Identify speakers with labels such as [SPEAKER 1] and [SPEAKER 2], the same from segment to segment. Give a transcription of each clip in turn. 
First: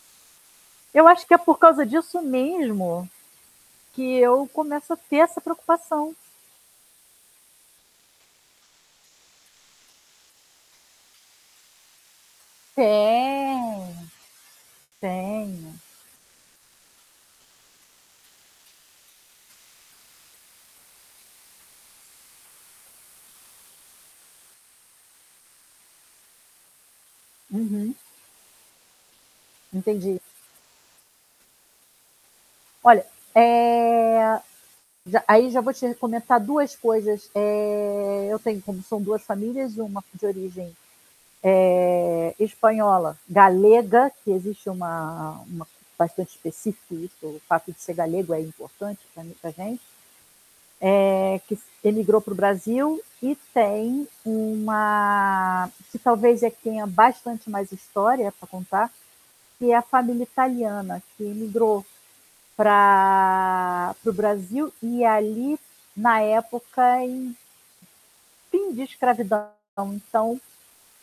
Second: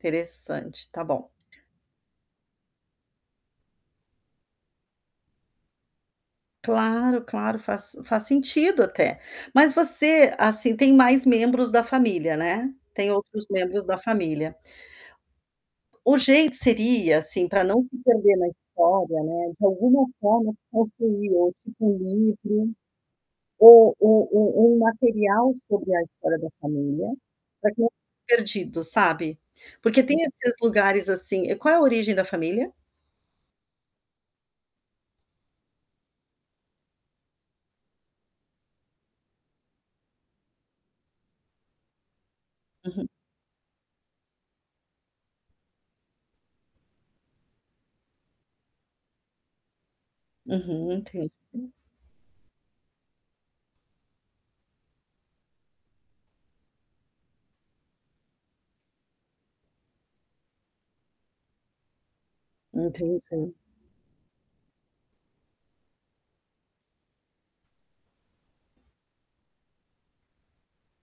[SPEAKER 1] Interessante. Tá
[SPEAKER 2] Eu acho
[SPEAKER 1] bom.
[SPEAKER 2] que é por causa disso mesmo que eu começo a ter essa preocupação.
[SPEAKER 1] Claro, claro, faz faz sentido, até. Mas você, assim, tem mais membros da família, né. Tem outros membros
[SPEAKER 2] Tenho.
[SPEAKER 1] da família.
[SPEAKER 2] Tenho.
[SPEAKER 1] O jeito seria, assim, pra não se perder na história, né, de alguma forma construir ou tipo um livro, ou um um um material sobre a história da família, pra que não
[SPEAKER 2] Uhum.
[SPEAKER 1] perdido, sabe? Porque tem
[SPEAKER 2] Entendi.
[SPEAKER 1] esses lugares, assim e qual é a origem da família?
[SPEAKER 2] Olha, eh, já aí já vou te re comentar 2 coisas. Eh, eu tenho como são 2 famílias, uma de origem, eh,
[SPEAKER 1] Uhum.
[SPEAKER 2] espanhola galega, que existe uma uma bastante específica, isso o fato de ser galego é importante pra muita gente
[SPEAKER 1] Uhum, entendo.
[SPEAKER 2] eh, que s emigrou pra o Brasil e tem uma que talvez é a que tenha bastante mais história pra contar, que é a família italiana que imigrou
[SPEAKER 1] Não tem [unintelligible]
[SPEAKER 2] pra para o Brasil. E ali, na época em fim de escravidão. Então,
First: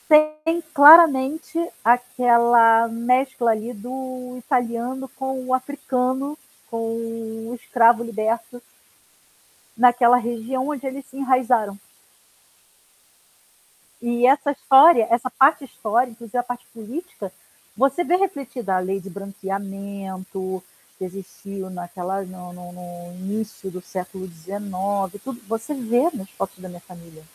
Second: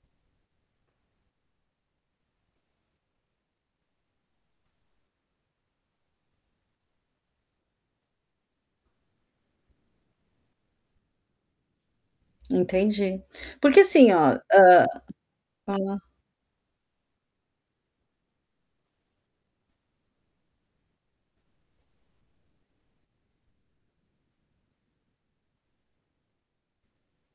[SPEAKER 2] tem claramente aquela mescla, ali, do italiano com o africano, com o escravo liberto naquela região onde eles se enraizaram.
[SPEAKER 1] Entendi. Porque, assim,
[SPEAKER 2] E
[SPEAKER 1] ó
[SPEAKER 2] essa
[SPEAKER 1] hã,
[SPEAKER 2] história essa parte
[SPEAKER 1] fala.
[SPEAKER 2] histórica quer dizer, a parte política, você vê refletida a lei de branqueamento, que existiu naquela no no no início do século 19, tudo você vê nas fotos da minha família.